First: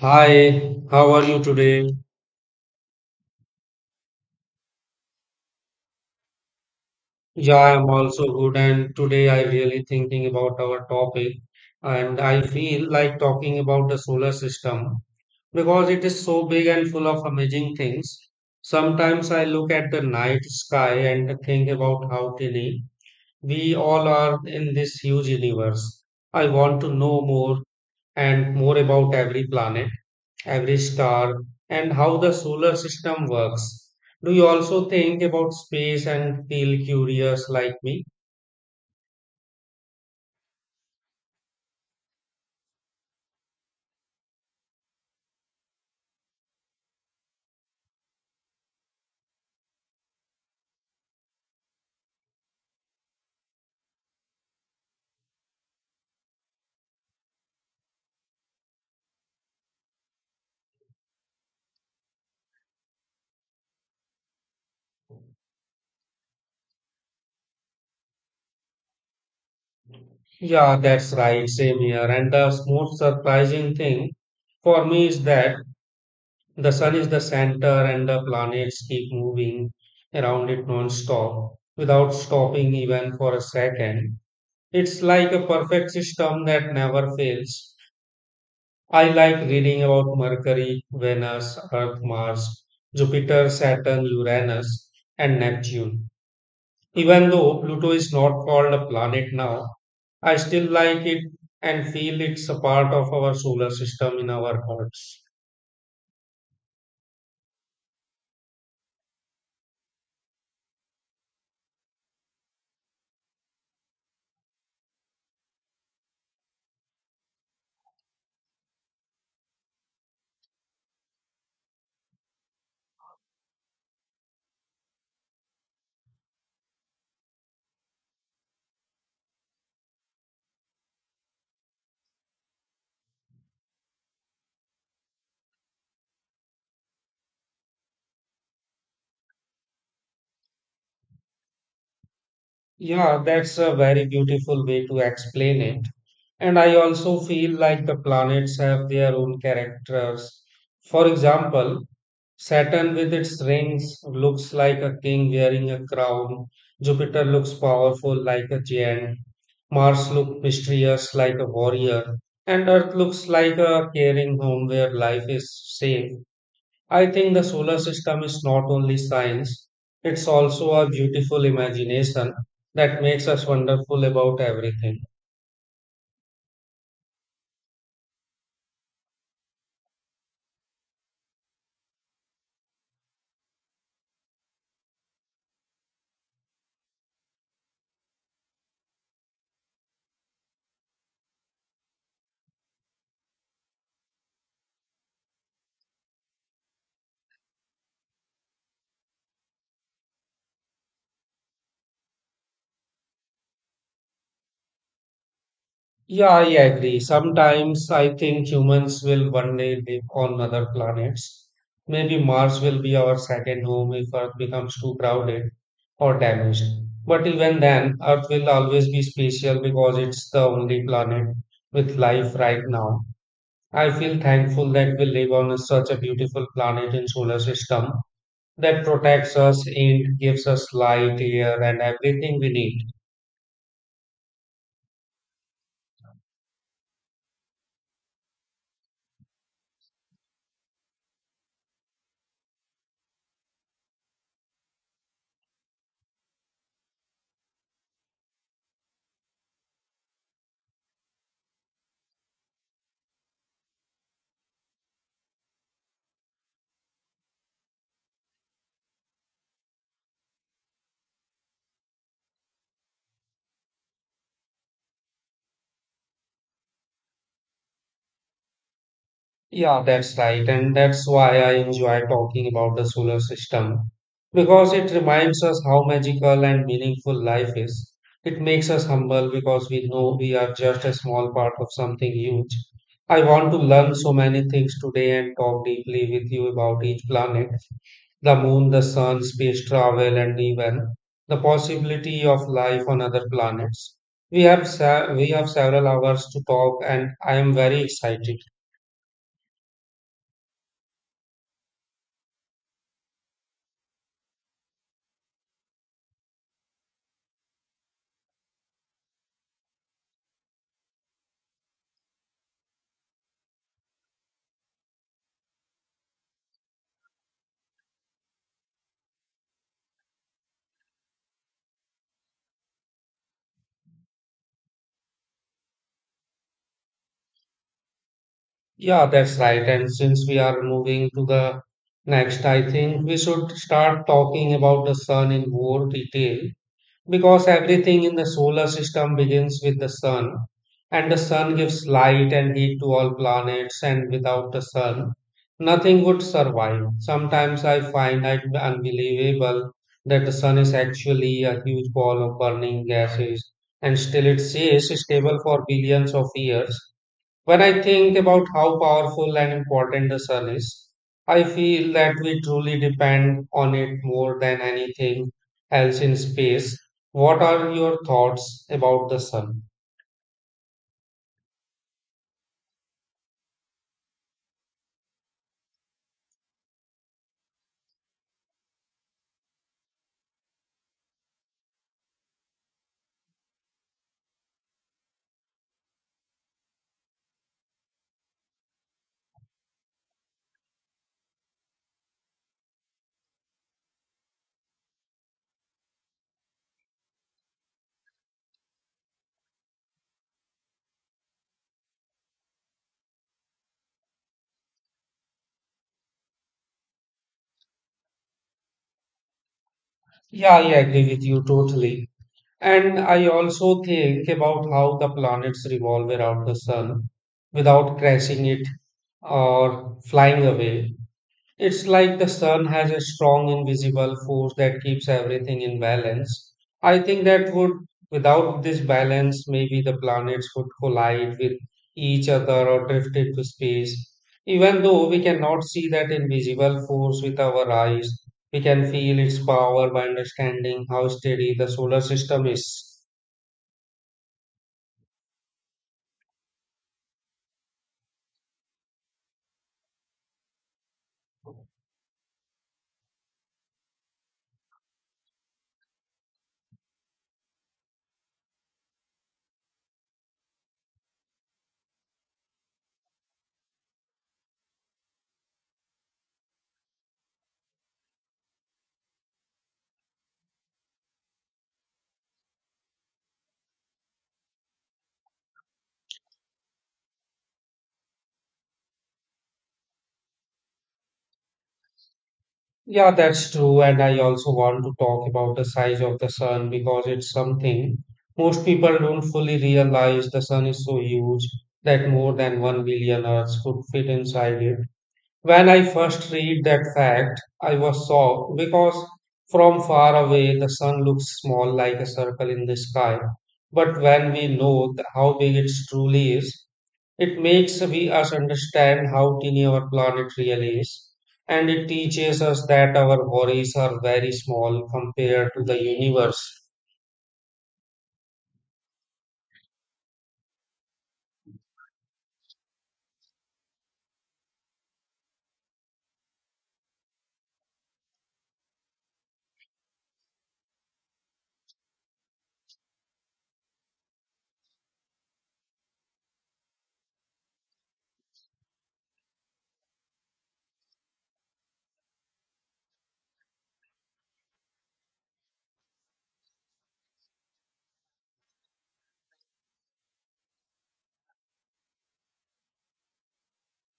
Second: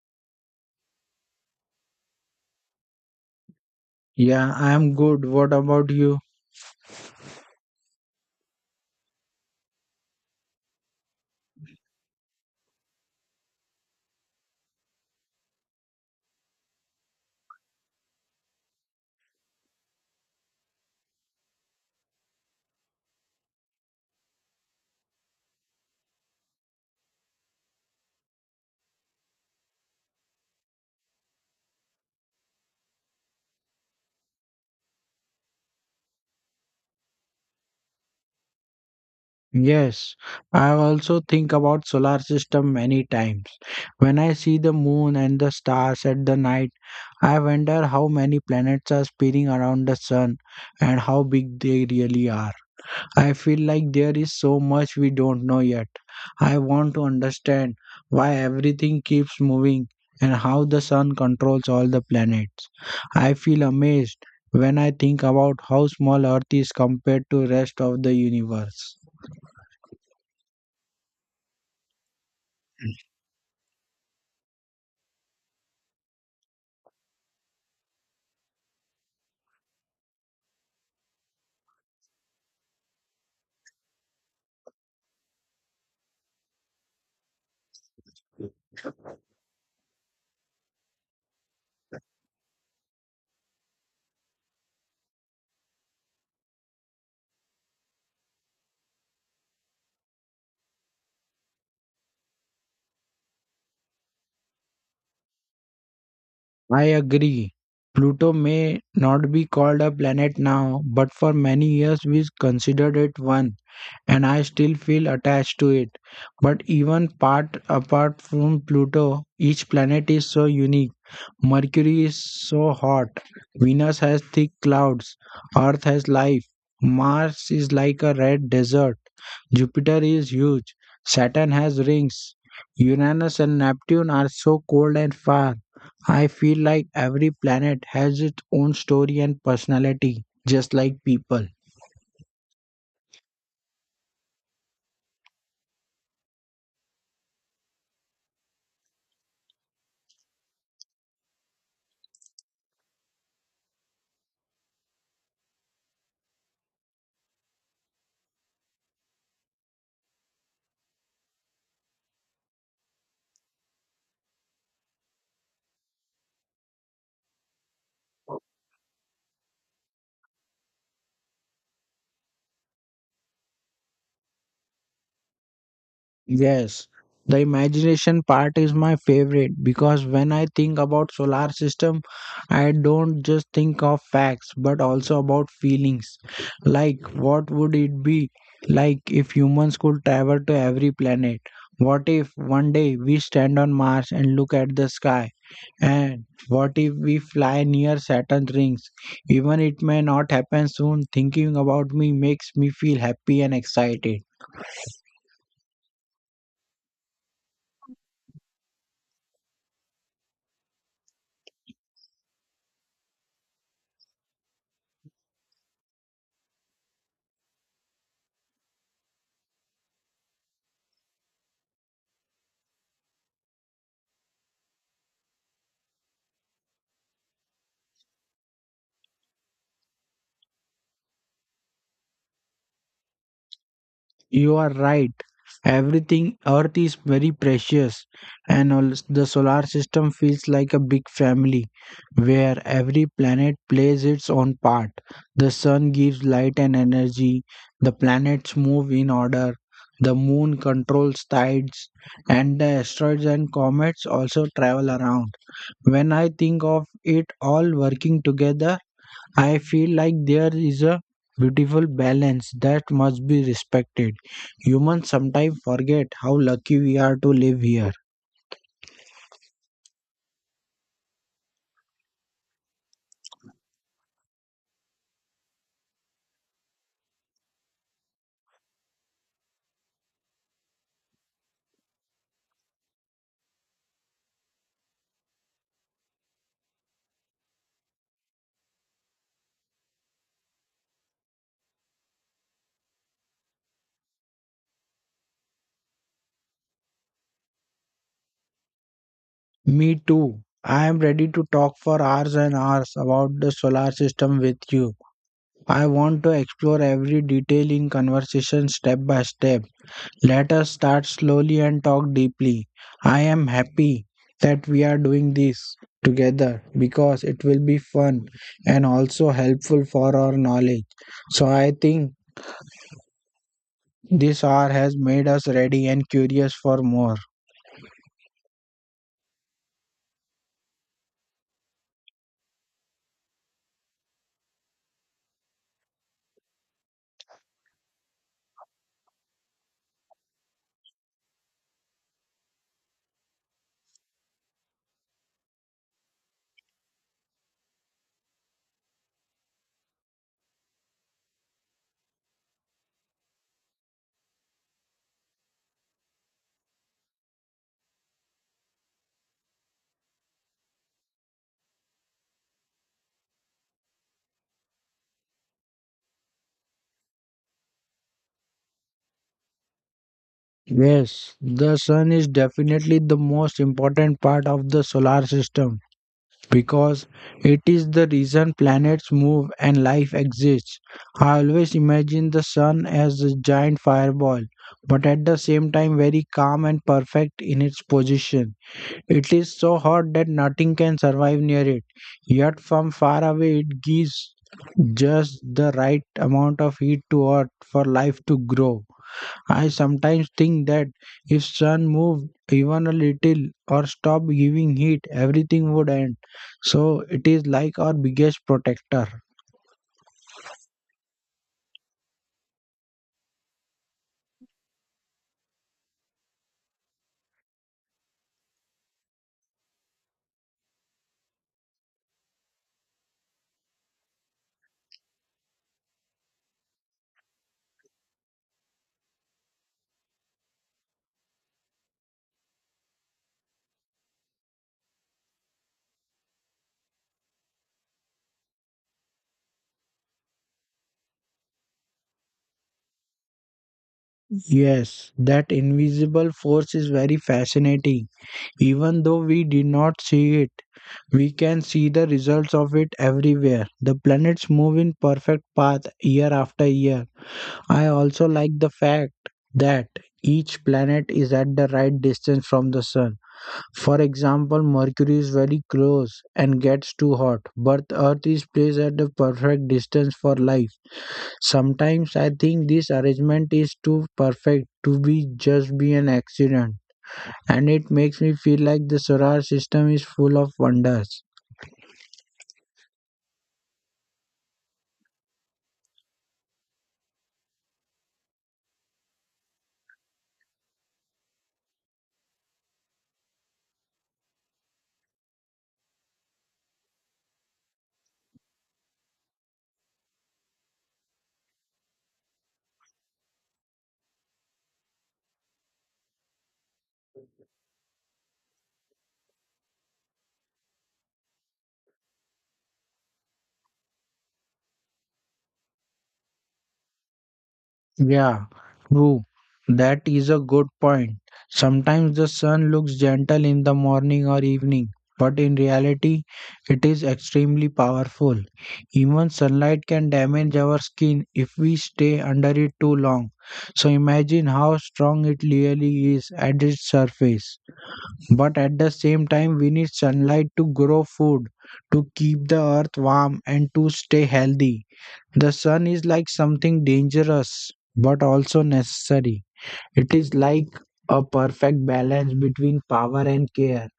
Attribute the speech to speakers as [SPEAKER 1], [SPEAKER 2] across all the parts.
[SPEAKER 1] Hi, how are you today?
[SPEAKER 2] Yeah, I am good. What about you?
[SPEAKER 1] Yeah, I'm also good, and today I really thinking about our topic, and I feel like talking about the solar system because it is so big and full of amazing things. Sometimes I look at the night sky and think about how tiny we all are in this huge universe. I want to know more and more about every planet every star, and how the solar system works. Do you also think about space and feel curious like me?
[SPEAKER 2] Yes, I also think about solar system many times. When I see the moon and the stars at the night, I wonder how many planets are spinning around the sun and how big they really are. I feel like there is so much we don't know yet. I want to understand why everything keeps moving and how the sun controls all the planets. I feel amazed when I think about how small Earth is compared to rest of the universe.
[SPEAKER 1] Yeah, that's right, same here. And the most surprising thing for me is that the sun is the center and the planets keep moving around it non-stop without stopping even for a second. It's like a perfect system that never fails. I like reading about Mercury, Venus, Earth, Mars, Jupiter, Saturn, Uranus, and Neptune. Even though Pluto is not called a planet now, I still like it and feel it's a part of our solar system in our hearts.
[SPEAKER 2] I agree. Pluto may not be called a planet now, but for many years we considered it one, and I still feel attached to it. But even part apart from Pluto, each planet is so unique. Mercury is so hot. Venus has thick clouds. Earth has life. Mars is like a red desert. Jupiter is huge. Saturn has rings. Uranus and Neptune are so cold and far. I feel like every planet has its own story and personality, just like people.
[SPEAKER 1] Yeah, that's a very beautiful way to explain it. And I also feel like the planets have their own characters. For example, Saturn with its rings looks like a king wearing a crown. Jupiter looks powerful like a giant. Mars looks mysterious like a warrior. And Earth looks like a caring home where life is safe. I think the solar system is not only science, it's also a beautiful imagination that makes us wonderful about everything.
[SPEAKER 2] Yes, the imagination part is my favorite because when I think about solar system, I don't just think of facts but also about feelings. Like what would it be like if humans could travel to every planet? What if one day we stand on Mars and look at the sky? And what if we fly near Saturn's rings? Even it may not happen soon, thinking about me makes me feel happy and excited.
[SPEAKER 1] Yeah, I agree. Sometimes I think humans will one day live on other planets. Maybe Mars will be our second home if Earth becomes too crowded or damaged. But even then, Earth will always be special because it's the only planet with life right now. I feel thankful that we live on such a beautiful planet in solar system that protects us, it gives us light, air, and everything we need.
[SPEAKER 2] You are right. Everything Earth is very precious, and all, the solar system feels like a big family where every planet plays its own part. The sun gives light and energy, the planets move in order, the moon controls tides, and the asteroids and comets also travel around. When I think of it all working together, I feel like there is a beautiful balance that must be respected. Humans sometimes forget how lucky we are to live here.
[SPEAKER 1] Yeah, that's right. And that's why I enjoy talking about the solar system because it reminds us how magical and meaningful life is. It makes us humble because we know we are just a small part of something huge. I want to learn so many things today and talk deeply with you about each planet, the moon, the sun, space travel, and even the possibility of life on other planets. We have several hours to talk, and I am very excited.
[SPEAKER 2] Me too. I am ready to talk for hours and hours about the solar system with you. I want to explore every detail in conversation step by step. Let us start slowly and talk deeply. I am happy that we are doing this together because it will be fun and also helpful for our knowledge. So I think this hour has made us ready and curious for more.
[SPEAKER 1] Yeah, that's right. And since we are moving to the next, I think we should start talking about the sun in more detail because everything in the solar system begins with the sun. And the sun gives light and heat to all planets, and without the sun, nothing would survive. Sometimes I find it unbelievable that the sun is actually a huge ball of burning gases, and still it stays stable for billions of years when I think about how powerful and important the sun is, I feel that we truly depend on it more than anything else in space. What are your thoughts about the sun?
[SPEAKER 2] Yes, the sun is definitely the most important part of the solar system, because it is the reason planets move and life exists. I always imagine the sun as a giant fireball, but at the same time very calm and perfect in its position. It is so hot that nothing can survive near it, yet from far away it gives just the right amount of heat to earth for life to grow. I sometimes think that if sun moved even a little or stopped giving heat, everything would end. So it is like our biggest protector.
[SPEAKER 1] Yeah, I agree with you totally. And I also think about how the planets revolve around the sun without crashing it or flying away. It's like the sun has a strong invisible force that keeps everything in balance. I think that would, without this balance, maybe the planets would collide with each other or drift into space. Even though we cannot see that invisible force with our eyes, we can feel its power by understanding how steady the solar system is.
[SPEAKER 2] Yes, that invisible force is very fascinating. Even though we did not see it, we can see the results of it everywhere. The planets move in perfect path year after year. I also like the fact that each planet is at the right distance from the sun. For example, Mercury is very close and gets too hot, but Earth is placed at the perfect distance for life. Sometimes I think this arrangement is too perfect to be just be an accident, and it makes me feel like the solar system is full of wonders.
[SPEAKER 1] Yeah, that's true. And I also want to talk about the size of the sun because it's something most people don't fully realize the sun is so huge that more than 1 billion Earths could fit inside it. When I first read that fact, I was shocked because from far away the sun looks small like a circle in the sky. But when we know how big it truly is, it makes we us understand how tiny our planet really is, and it teaches us that our worries are very small compared to the universe.
[SPEAKER 2] Yeah, true. That is a good point. Sometimes the sun looks gentle in the morning or evening, but in reality, it is extremely powerful. Even sunlight can damage our skin if we stay under it too long. So imagine how strong it really is at its surface. But at the same time, we need sunlight to grow food, to keep the earth warm, and to stay healthy. The sun is like something dangerous but also necessary. It is like a perfect balance between power and care.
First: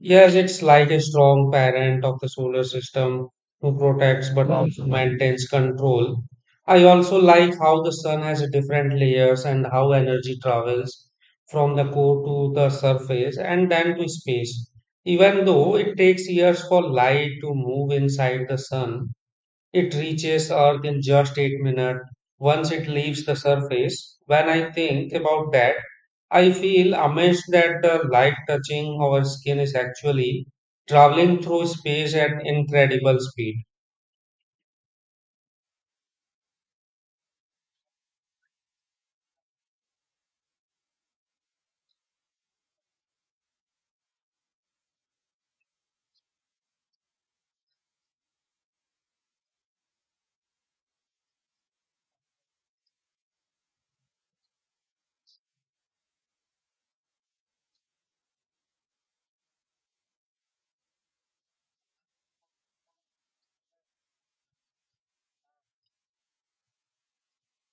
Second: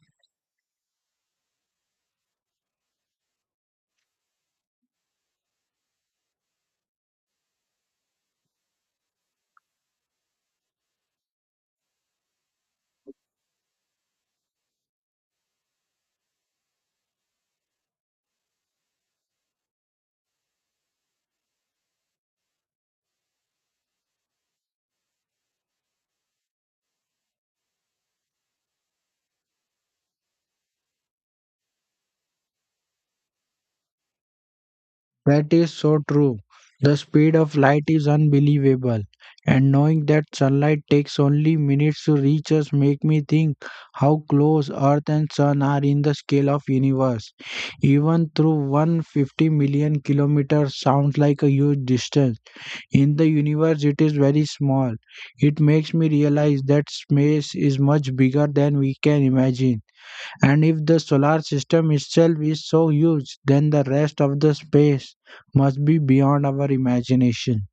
[SPEAKER 1] Yes, it's like a strong parent of the solar system who protects but also maintains control. I also like how the sun has a different layers and how energy travels from the core to the surface and then to space. Even though it takes years for light to move inside the sun, it reaches Earth in just 8 minutes once it leaves the surface. When I think about that, I feel amazed that the light touching our skin is actually traveling through space at incredible speed.
[SPEAKER 2] That is so true. The speed of light is unbelievable. And knowing that sunlight takes only minutes to reach us make me think how close earth and sun are in the scale of universe. Even through 150 million kilometers sounds like a huge distance, in the universe, it is very small. It makes me realize that space is much bigger than we can imagine. And if the solar system itself is so huge, then the rest of the space must be beyond our imagination.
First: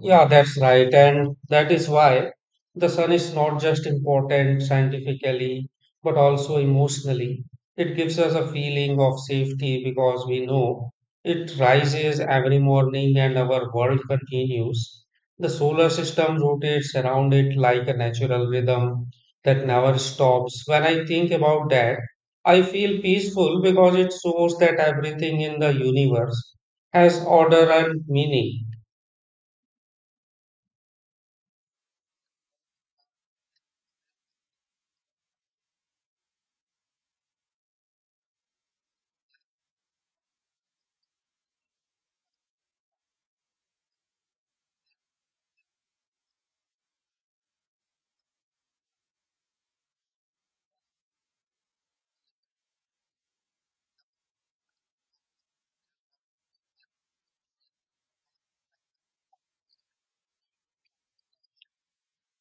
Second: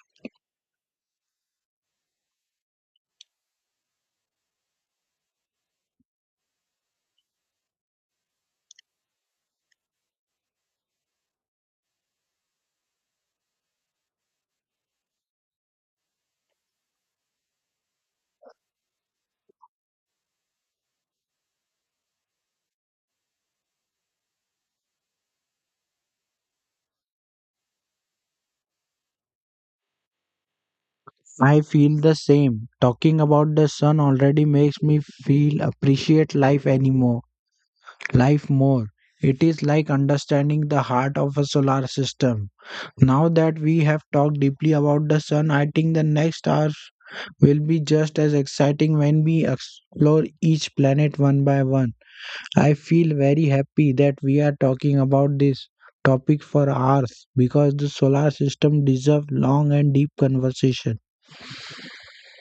[SPEAKER 1] Yeah, that's right. And that is why the sun is not just important scientifically, but also emotionally. It gives us a feeling of safety because we know it rises every morning and our world continues. The solar system rotates around it like a natural rhythm that never stops. When I think about that, I feel peaceful because it shows that everything in the universe has order and meaning.
[SPEAKER 2] I feel the same. Talking about the sun already makes me feel appreciate life anymore, life more. It is like understanding the heart of a solar system. Now that we have talked deeply about the sun, I think the next hour will be just as exciting when we explore each planet one by one. I feel very happy that we are talking about this topic for hours because the solar system deserves long and deep conversation.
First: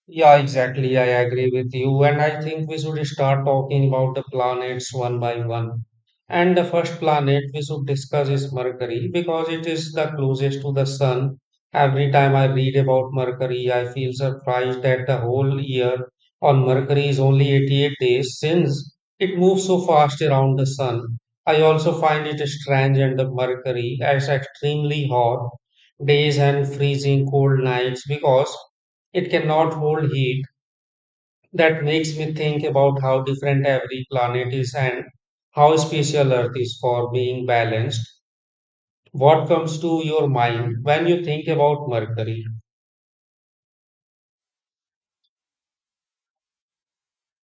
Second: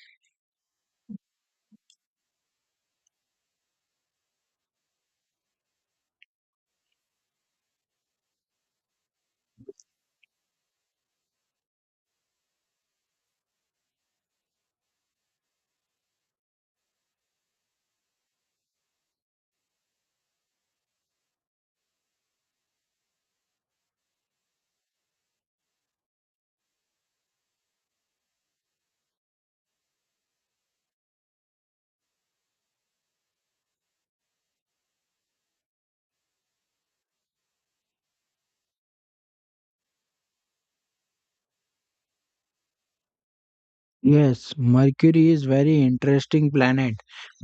[SPEAKER 1] Yeah, exactly. I agree with you. And I think we should start talking about the planets one by one. And the first planet we should discuss is Mercury because it is the closest to the Sun. Every time I read about Mercury, I feel surprised that the whole year on Mercury is only 88 days since it moves so fast around the Sun. I also find it strange and the Mercury as extremely hot days and freezing cold nights because it cannot hold heat. That makes me think about how different every planet is and how special Earth is for being balanced. What comes to your mind when you think about Mercury?
[SPEAKER 2] Yes, Mercury is very interesting planet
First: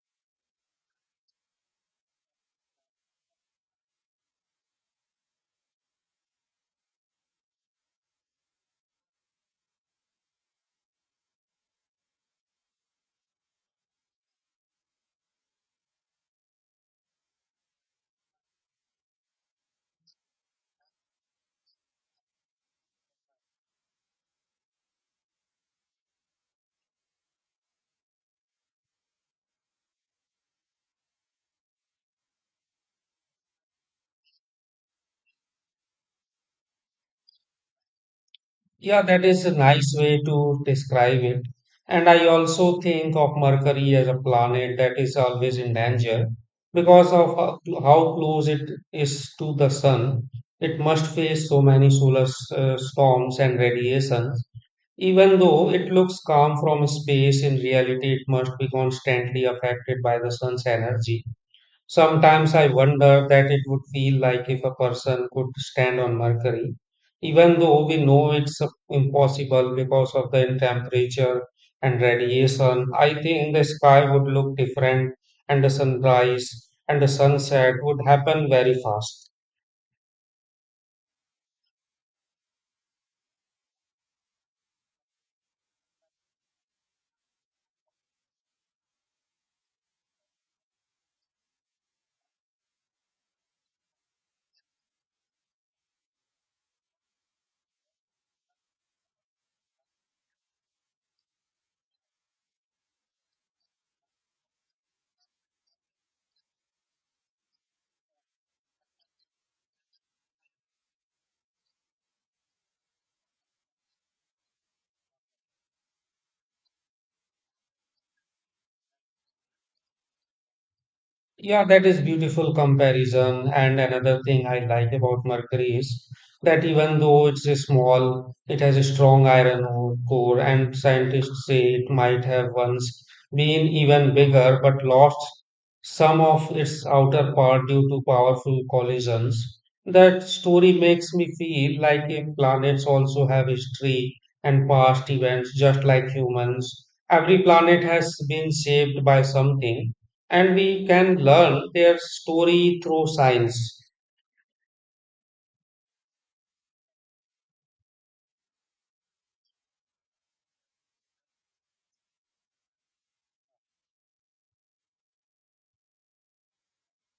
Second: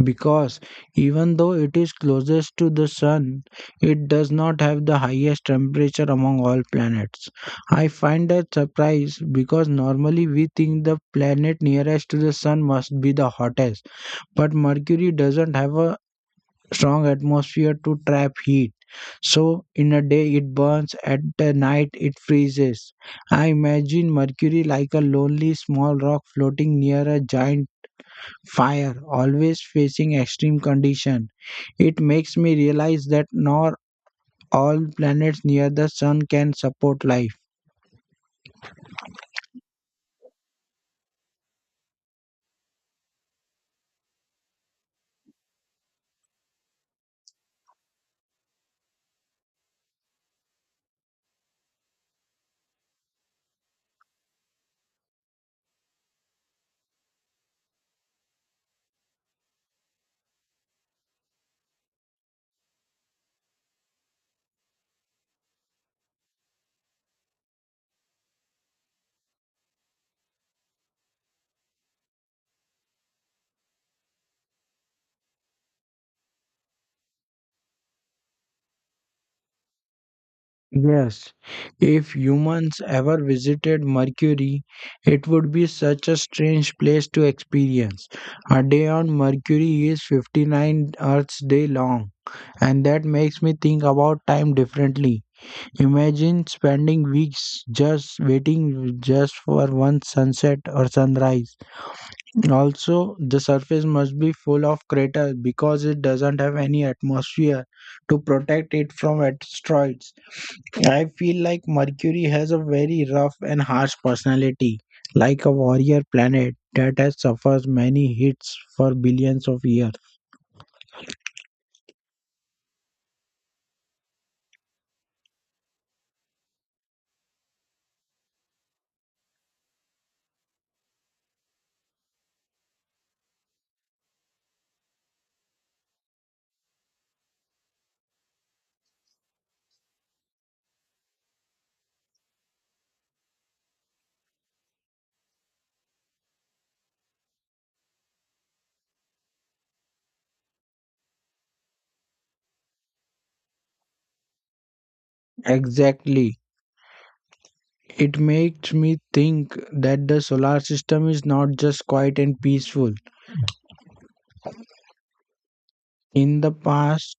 [SPEAKER 2] because even though it is closest to the sun, it does not have the highest temperature among all planets. I find that surprise because normally we think the planet nearest to the sun must be the hottest, but Mercury doesn't have a strong atmosphere to trap heat. So, in a day it burns, at the night it freezes. I imagine Mercury like a lonely small rock floating near a giant fire, always facing extreme condition. It makes me realize that not all planets near the sun can support life.
[SPEAKER 1] Yeah, that is a nice way to describe it. And I also think of Mercury as a planet that is always in danger because of how close it is to the sun. It must face so many solar storms and radiation. Even though it looks calm from space, in reality it must be constantly affected by the sun's energy. Sometimes I wonder that it would feel like if a person could stand on Mercury, even though we know it's impossible because of the temperature and radiation. I think the sky would look different, and the sunrise and the sunset would happen very fast.
[SPEAKER 2] Yes, if humans ever visited Mercury, it would be such a strange place to experience. A day on Mercury is 59 Earth's day long, and that makes me think about time differently. Imagine spending weeks just waiting just for one sunset or sunrise. Also, the surface must be full of craters because it doesn't have any atmosphere to protect it from asteroids. I feel like Mercury has a very rough and harsh personality, like a warrior planet that has suffered many hits for billions of years.
[SPEAKER 1] Yeah, that is beautiful comparison. And another thing I like about mercury is that even though it's a small, it has a strong iron ore core, and scientists say it might have once been even bigger, but lost some of its outer part due to powerful collisions. That story makes me feel like if planets also have history and past events, just like humans. Every planet has been saved by something and we can learn their story through science.
[SPEAKER 2] Exactly. It makes me think that the solar system is not just quiet and peaceful. In the past,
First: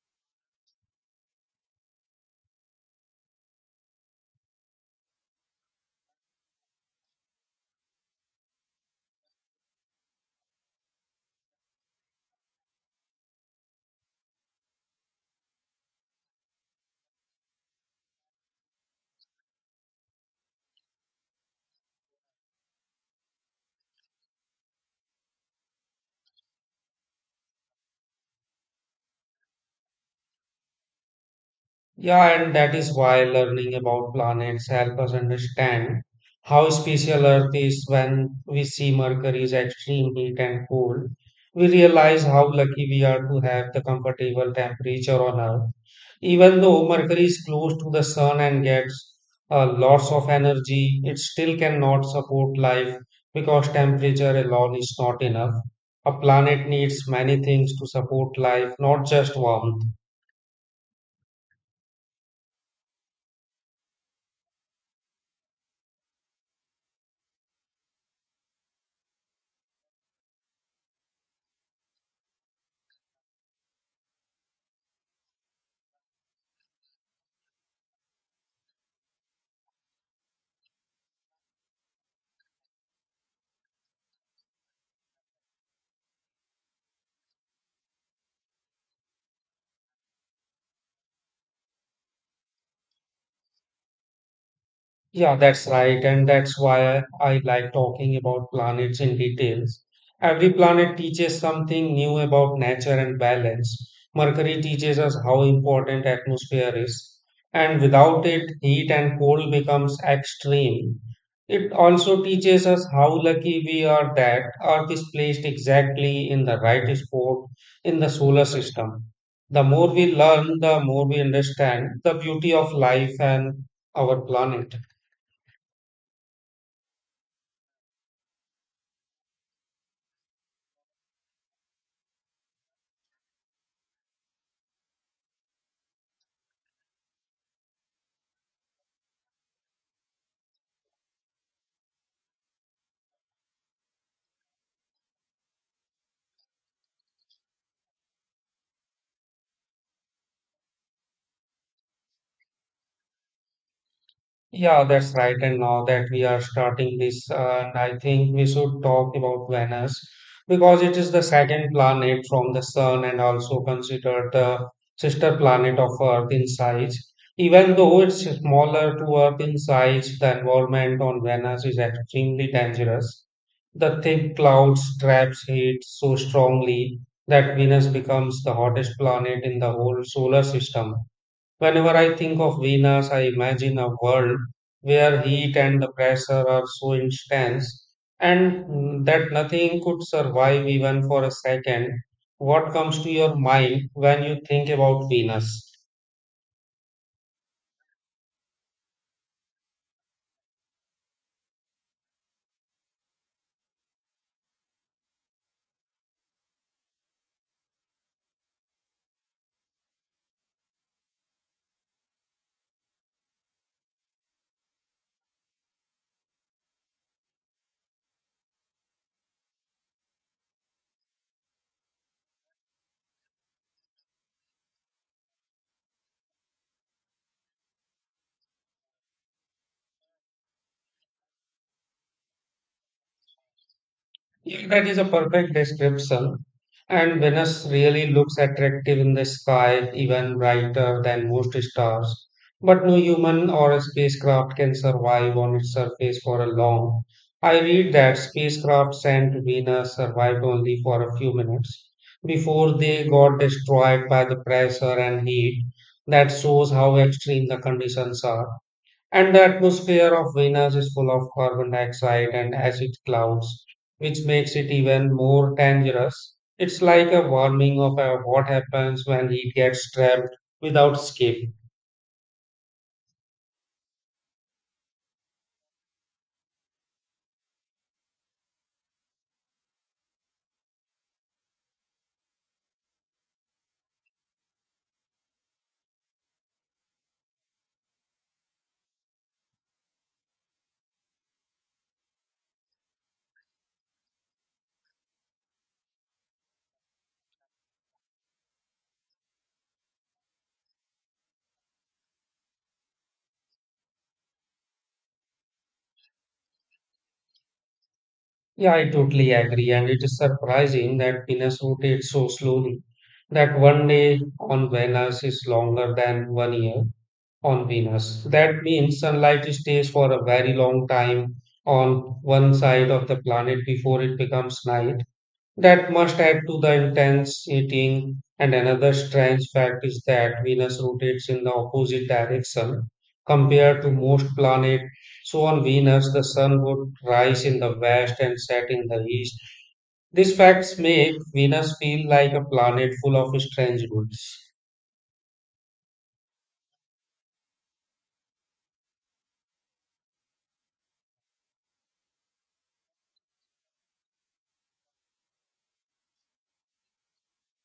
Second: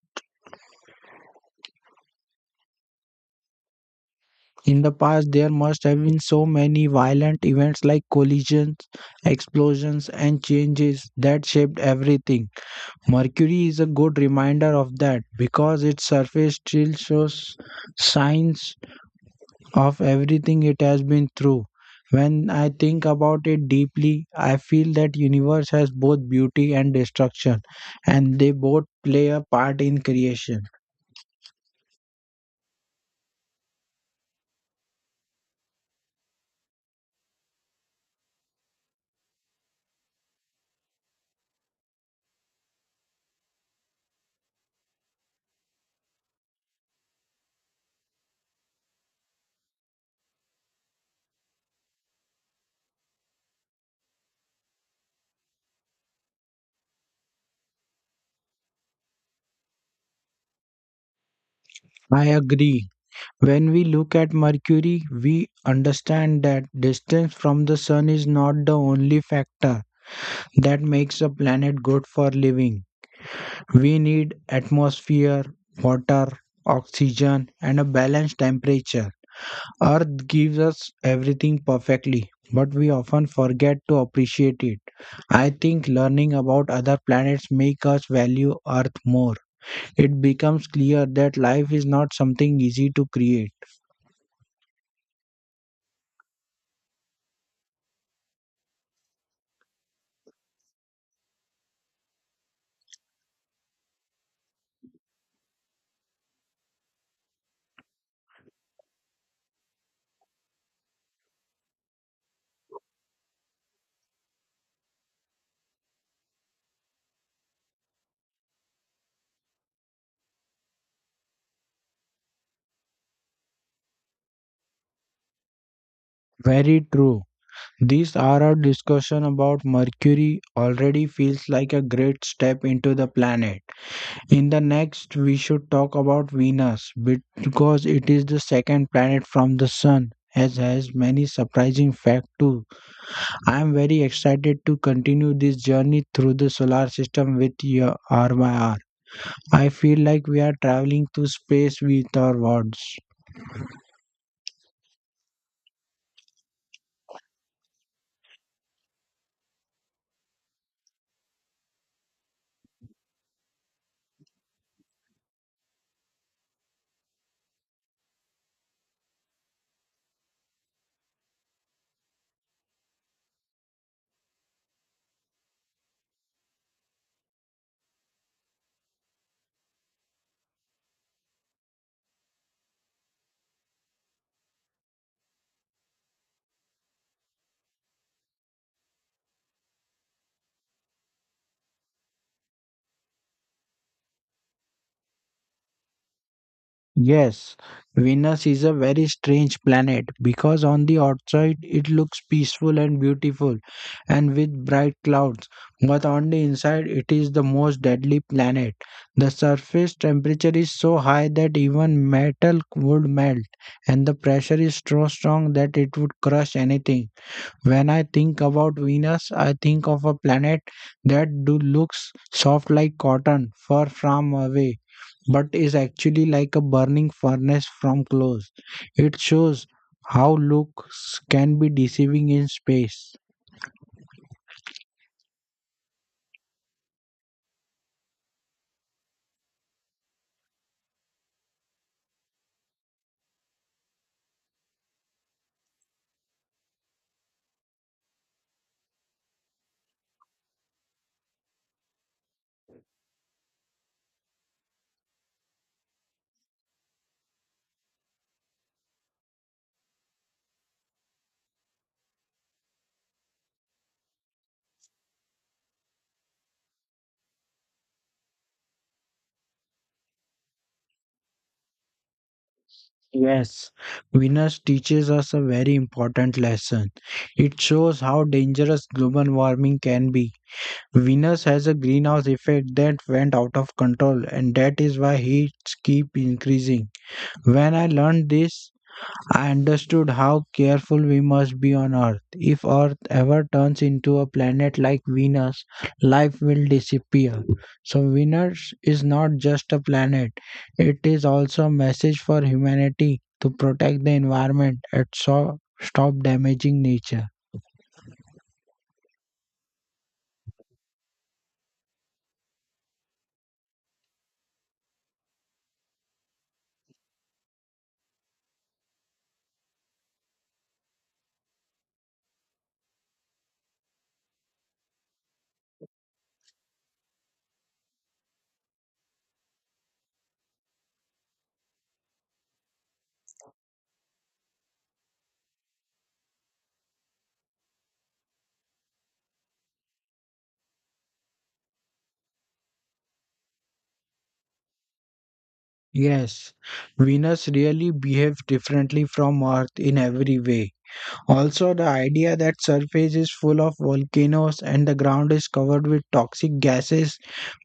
[SPEAKER 2] in the past there must have been so many violent events like collisions, explosions and changes that shaped everything. Mercury is a good reminder of that because its surface still shows signs of everything it has been through. When I think about it deeply, I feel that universe has both beauty and destruction and they both play a part in creation.
[SPEAKER 1] Yeah, and that is why learning about planets help us understand how special Earth is when we see Mercury's extreme heat and cold. We realize how lucky we are to have the comfortable temperature on Earth. Even though Mercury is close to the sun and gets lots of energy, it still cannot support life because temperature alone is not enough. A planet needs many things to support life, not just warmth.
[SPEAKER 2] I agree. When we look at Mercury, we understand that distance from the sun is not the only factor that makes a planet good for living. We need atmosphere, water, oxygen, and a balanced temperature. Earth gives us everything perfectly, but we often forget to appreciate it. I think learning about other planets make us value Earth more. It becomes clear that life is not something easy to create.
[SPEAKER 1] Yeah, that's right. And that's why I like talking about planets in details. Every planet teaches something new about nature and balance. Mercury teaches us how important atmosphere is. And without it, heat and cold becomes extreme. It also teaches us how lucky we are that Earth is placed exactly in the right spot in the solar system. The more we learn, the more we understand the beauty of life and our planet.
[SPEAKER 2] Very true. This hour discussion about Mercury already feels like a great step into the planet. In the next, we should talk about Venus because it is the second planet from the Sun, as has many surprising facts too. I am very excited to continue this journey through the solar system with your R by R. I feel like we are traveling through space with our words.
[SPEAKER 1] Yeah, that's right. And now that we are starting this, I think we should talk about Venus because it is the second planet from the Sun and also considered the sister planet of Earth in size. Even though it's smaller to Earth in size, the environment on Venus is extremely dangerous. The thick clouds traps heat so strongly that Venus becomes the hottest planet in the whole solar system. Whenever I think of Venus, I imagine a world where heat and the pressure are so intense and that nothing could survive even for a second. What comes to your mind when you think about Venus?
[SPEAKER 2] Yes, Venus is a very strange planet because on the outside it looks peaceful and beautiful and with bright clouds, but on the inside it is the most deadly planet. The surface temperature is so high that even metal would melt, and the pressure is so strong that it would crush anything. When I think about Venus, I think of a planet that do looks soft like cotton far from away, but is actually like a burning furnace from close. It shows how looks can be deceiving in space.
[SPEAKER 1] Yeah, that is a perfect description. And Venus really looks attractive in the sky, even brighter than most stars. But no human or spacecraft can survive on its surface for a long. I read that spacecraft sent to Venus survived only for a few minutes before they got destroyed by the pressure and heat. That shows how extreme the conditions are. And the atmosphere of Venus is full of carbon dioxide and acid clouds, which makes it even more dangerous. It's like a warning of what happens when heat gets trapped without escape.
[SPEAKER 2] Yes, Venus teaches us a very important lesson. It shows how dangerous global warming can be. Venus has a greenhouse effect that went out of control, and that is why heats keep increasing. When I learned this, I understood how careful we must be on Earth. If Earth ever turns into a planet like Venus, life will disappear. So, Venus is not just a planet, it is also a message for humanity to protect the environment and so stop damaging nature.
[SPEAKER 1] Yeah, I totally agree. And it is surprising that Venus rotates so slowly that one day on Venus is longer than one year on Venus. That means sunlight stays for a very long time on one side of the planet before it becomes night. That must add to the intense eating. And another strange fact is that Venus rotates in the opposite direction compared to most planets. So on Venus, the sun would rise in the west and set in the east. These facts make Venus feel like a planet full of strange good.
[SPEAKER 2] Yes, Venus really behaves differently from Earth in every way. Also, the idea that surface is full of volcanoes and the ground is covered with toxic gases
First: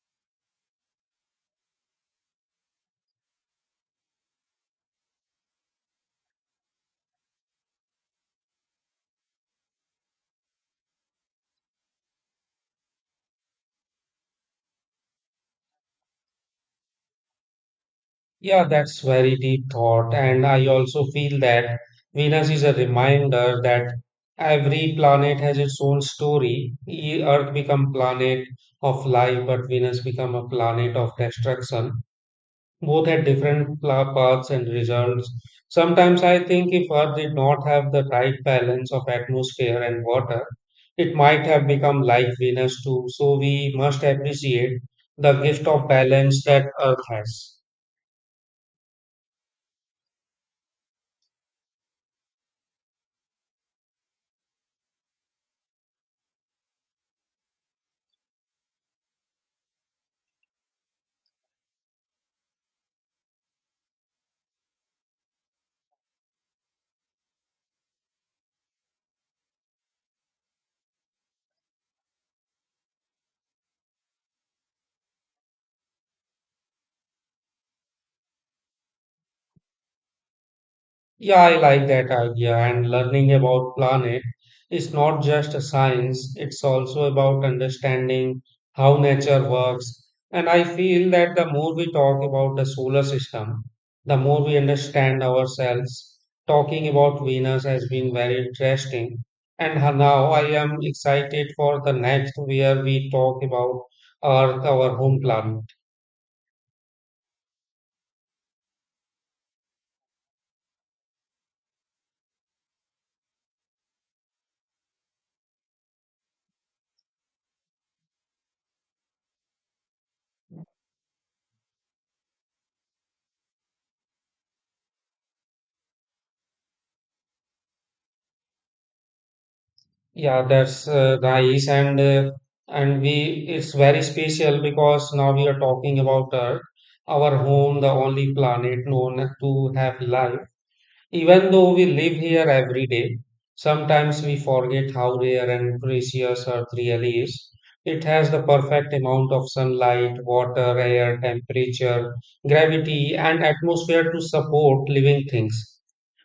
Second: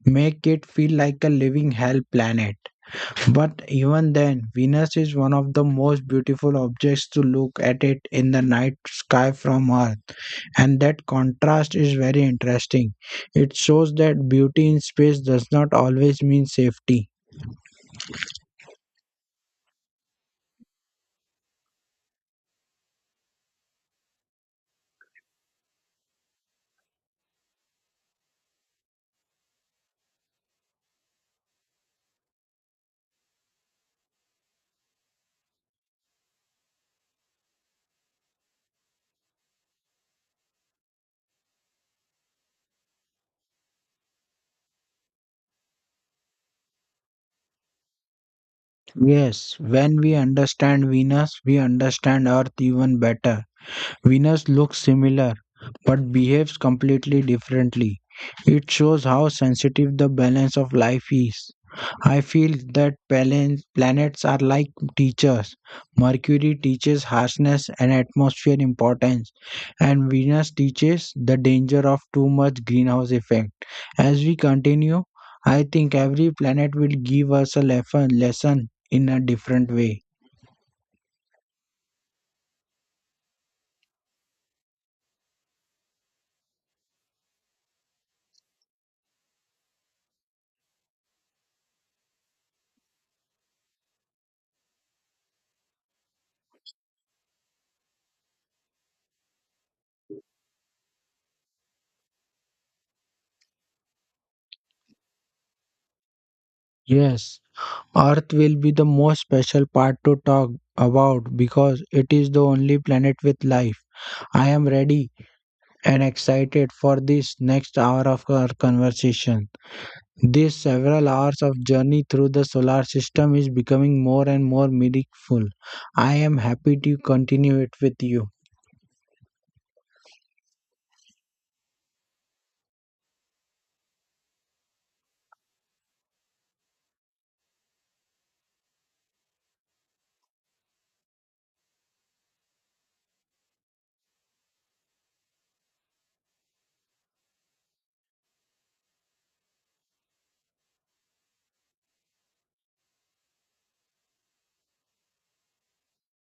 [SPEAKER 2] make it feel like a living hell planet. But even then, Venus is one of the most beautiful objects to look at it in the night sky from Earth, and that contrast is very interesting. It shows that beauty in space does not always mean safety.
[SPEAKER 1] Yeah, that's very deep thought. And I also feel that Venus is a reminder that every planet has its own story. Earth become planet of life, but Venus become a planet of destruction. Both had different paths and results. Sometimes I think if Earth did not have the right balance of atmosphere and water, it might have become like Venus too. So we must appreciate the gift of balance that Earth has.
[SPEAKER 2] Yes, when we understand Venus, we understand Earth even better. Venus looks similar but behaves completely differently. It shows how sensitive the balance of life is. I feel that balance, planets are like teachers. Mercury teaches harshness and atmosphere importance, and Venus teaches the danger of too much greenhouse effect. As we continue, I think every planet will give us a lesson in a different way.
[SPEAKER 1] Yeah, I like that idea. And learning about planet is not just a science, it's also about understanding how nature works. And I feel that the more we talk about the solar system, the more we understand ourselves. Talking about Venus has been very interesting. And now I am excited for the next where we talk about Earth, our home planet.
[SPEAKER 2] Yes. Earth will be the most special part to talk about because it is the only planet with life. I am ready and excited for this next hour of our conversation. These several hours of journey through the solar system is becoming more and more meaningful. I am happy to continue it with you.
[SPEAKER 1] Yeah, that's nice, and we it's very special because now we are talking about Earth, our home, the only planet known to have life. Even though we live here every day, sometimes we forget how rare and precious Earth really is. It has the perfect amount of sunlight, water, air, temperature, gravity, and atmosphere to support living things.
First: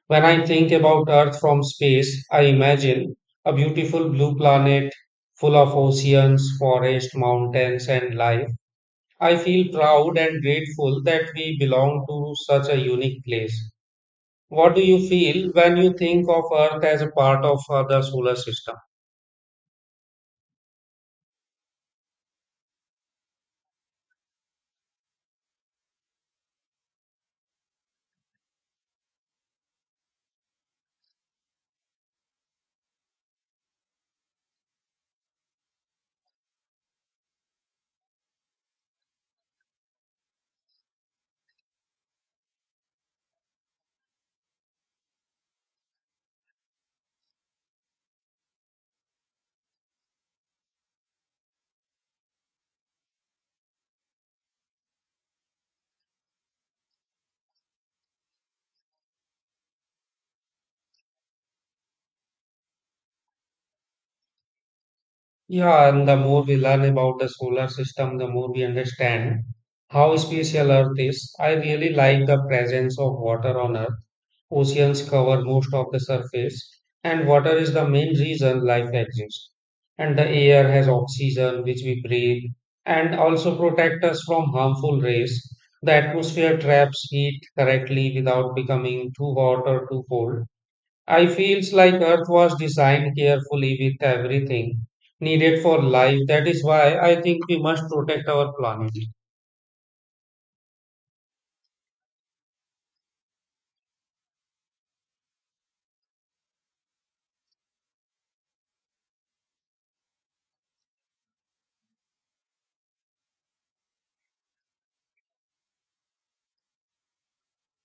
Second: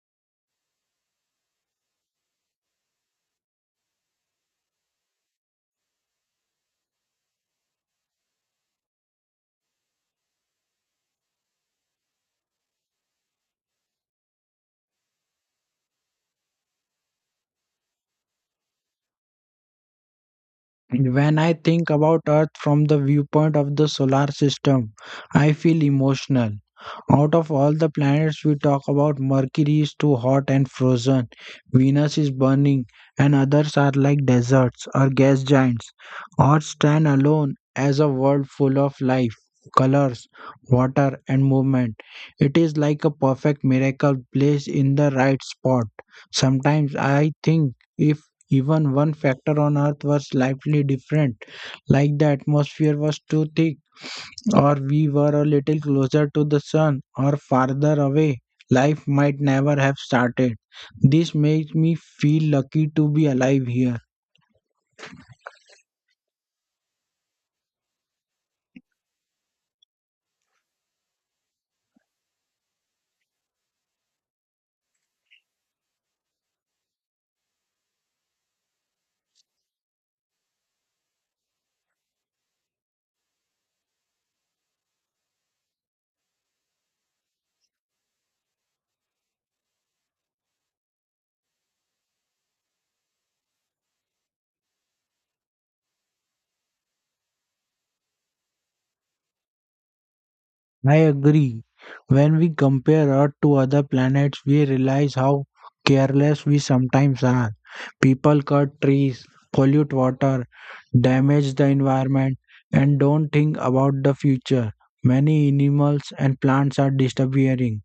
[SPEAKER 1] When I think about Earth from space, I imagine a beautiful blue planet full of oceans, forests, mountains, and life. I feel proud and grateful that we belong to such a unique place. What do you feel when you think of Earth as a part of the solar system?
[SPEAKER 2] When I think about Earth from the viewpoint of the solar system, I feel emotional. Out of all the planets we talk about, Mercury is too hot and frozen, Venus is burning, and others are like deserts or gas giants, Earth stands alone as a world full of life, colors, water, and movement. It is like a perfect miracle placed in the right spot. Sometimes I think if even one factor on Earth was slightly different, like the atmosphere was too thick or we were a little closer to the sun or farther away, life might never have started. This makes me feel lucky to be alive here.
[SPEAKER 1] Yeah, and the more we learn about the solar system, the more we understand how special Earth is. I really like the presence of water on Earth. Oceans cover most of the surface, and water is the main reason life exists. And the air has oxygen, which we breathe, and also protect us from harmful rays. The atmosphere traps heat correctly without becoming too hot or too cold. I feels like Earth was designed carefully with everything needed for life. That is why I think we must protect our planet.
[SPEAKER 2] I agree. When we compare Earth to other planets, we realize how careless we sometimes are. People cut trees, pollute water, damage the environment, and don't think about the future. Many animals and plants are disappearing.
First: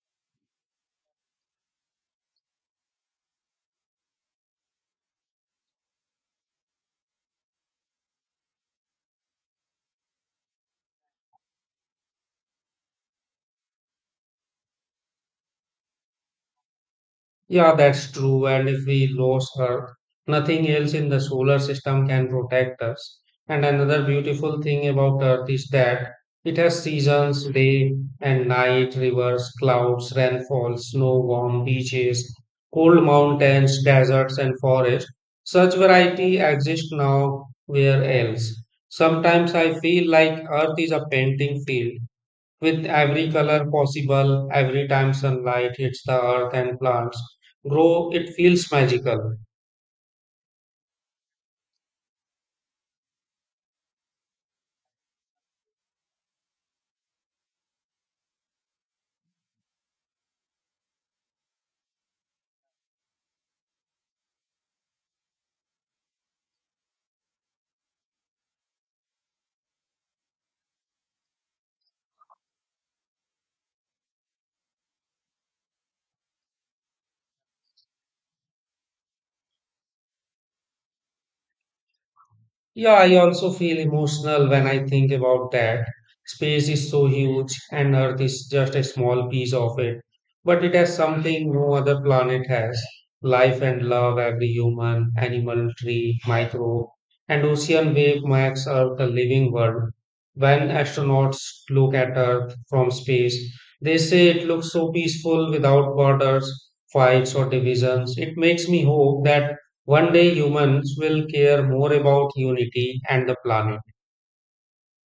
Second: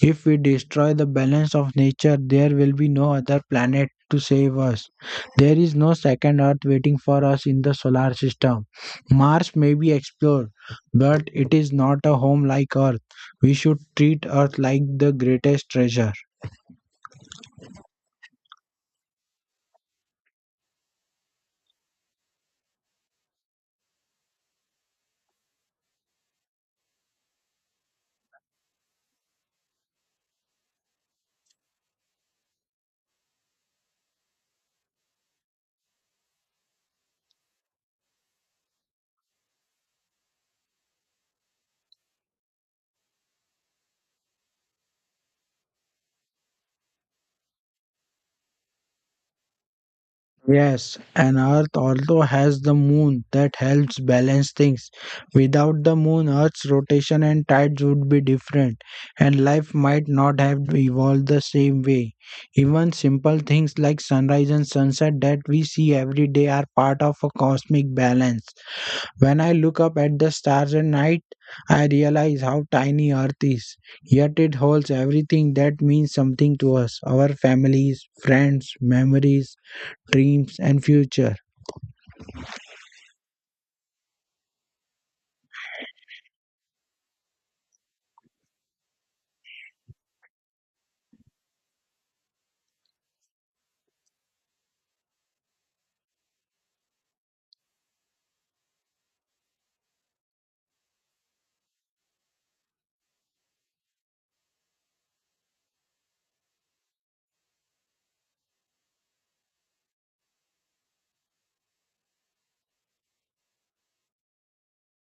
[SPEAKER 2] If we destroy the balance of nature, there will be no other planet to save us. There is no second Earth waiting for us in the solar system. Mars may be explored, but it is not a home like Earth. We should treat Earth like the greatest treasure.
[SPEAKER 1] Yeah, that's true. And if we lose Earth, nothing else in the solar system can protect us. And another beautiful thing about Earth is that it has seasons, day and night, rivers, clouds, rainfall, snow, warm beaches, cold mountains, deserts, and forests. Such variety exists now where else. Sometimes I feel like Earth is a painting field with every color possible. Every time sunlight hits the earth and plants grow, it feels magical.
[SPEAKER 2] Yes, and Earth also has the moon that helps balance things. Without the moon, Earth's rotation and tides would be different, and life might not have evolved the same way. Even simple things like sunrise and sunset that we see every day are part of a cosmic balance. When I look up at the stars at night, I realize how tiny Earth is, yet it holds everything that means something to us, our families, friends, memories, dreams, and future.
[SPEAKER 1] Yeah, I also feel emotional when I think about that. Space is so huge, and Earth is just a small piece of it. But it has something no other planet has: life and love. Every human, animal, tree, microbe, and ocean wave makes Earth a living world. When astronauts look at Earth from space, they say it looks so peaceful, without borders, fights, or divisions. It makes me hope that one day humans will care more about unity and the planet.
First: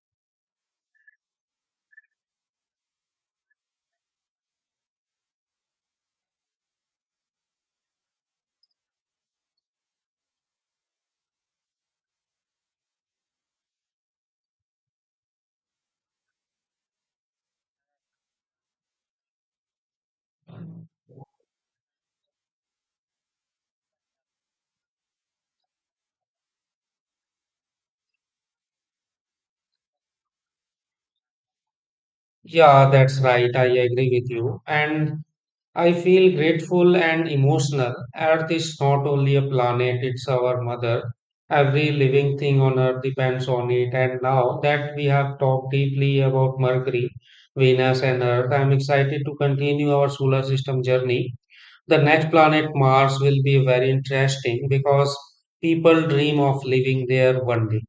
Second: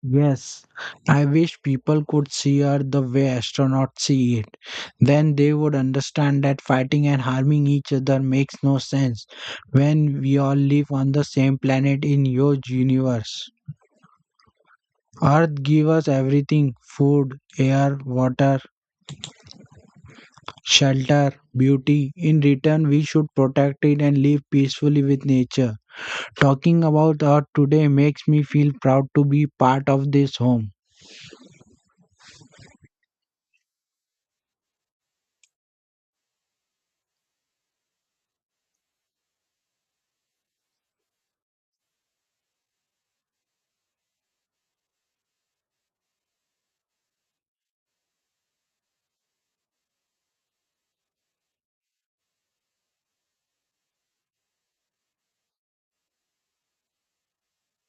[SPEAKER 2] Yes, I wish people could see Earth the way astronauts see it. Then they would understand that fighting and harming each other makes no sense when we all live on the same planet in huge universe. Earth gives us everything, food, air, water, shelter, beauty. In return, we should protect it and live peacefully with nature. Talking about Earth today makes me feel proud to be part of this home.
[SPEAKER 1] Yeah, that's right. I agree with you. And I feel grateful and emotional. Earth is not only a planet, it's our mother. Every living thing on Earth depends on it. And now that we have talked deeply about Mercury, Venus, and Earth, I'm excited to continue our solar system journey. The next planet, Mars, will be very interesting because people dream of living there one day.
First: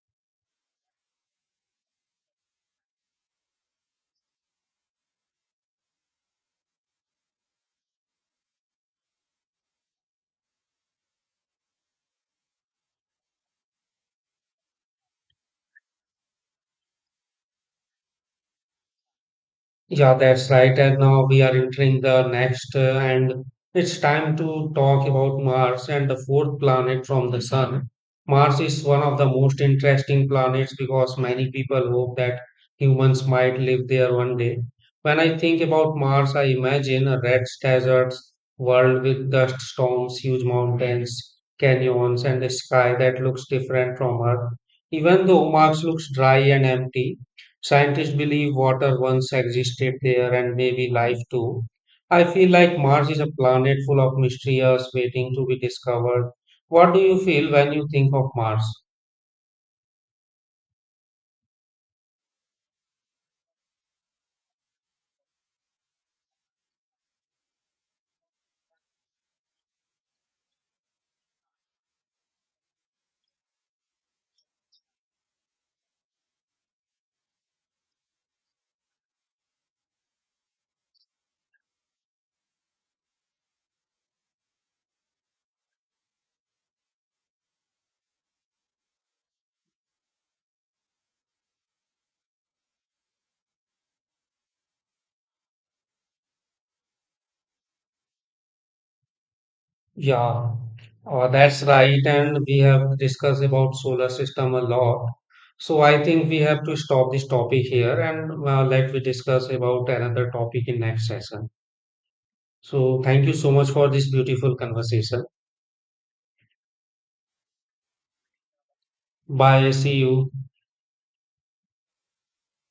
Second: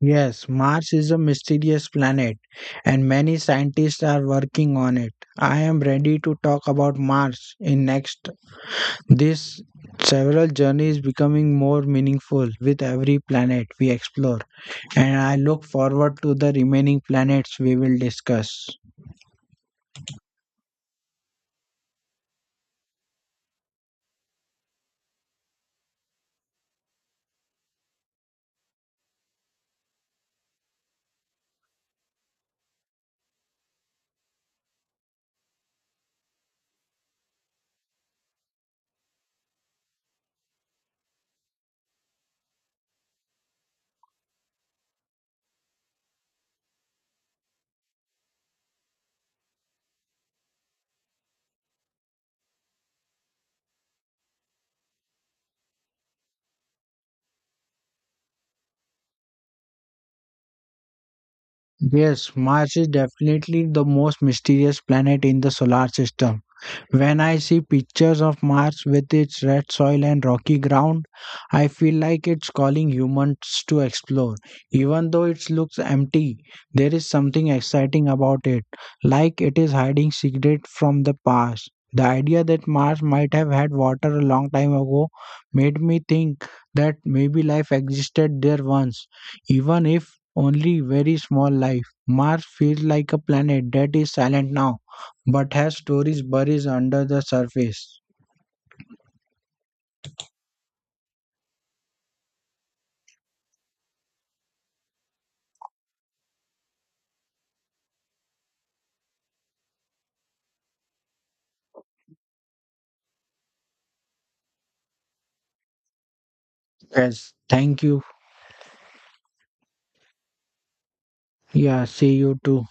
[SPEAKER 2] Yes, Mars is a mysterious planet, and many scientists are working on it. I am ready to talk about Mars in next. This several journey is becoming more meaningful with every planet we explore, and I look forward to the remaining planets we will discuss.
[SPEAKER 1] Yeah, that's right. And now we are entering the next, and it's time to talk about Mars and the fourth planet from the Sun. Mars is one of the most interesting planets because many people hope that humans might live there one day. When I think about Mars, I imagine a red desert world with dust storms, huge mountains, canyons, and a sky that looks different from Earth. Even though Mars looks dry and empty, scientists believe water once existed there and maybe life too. I feel like Mars is a planet full of mysteries waiting to be discovered. What do you feel when you think of Mars?
[SPEAKER 2] Yes, Mars is definitely the most mysterious planet in the solar system. When I see pictures of Mars with its red soil and rocky ground, I feel like it's calling humans to explore. Even though it looks empty, there is something exciting about it, like it is hiding secrets from the past. The idea that Mars might have had water a long time ago made me think that maybe life existed there once, even if only very small life. Mars feels like a planet that is silent now but has stories buried under the surface.
[SPEAKER 1] Yeah, that's right. And we have discussed about solar system a lot. So I think we have to stop this topic here, and let we discuss about another topic in next session. So thank you so much for this beautiful conversation.
[SPEAKER 2] Yes, thank you.
[SPEAKER 1] Bye. See you.
[SPEAKER 2] Yeah, see you too.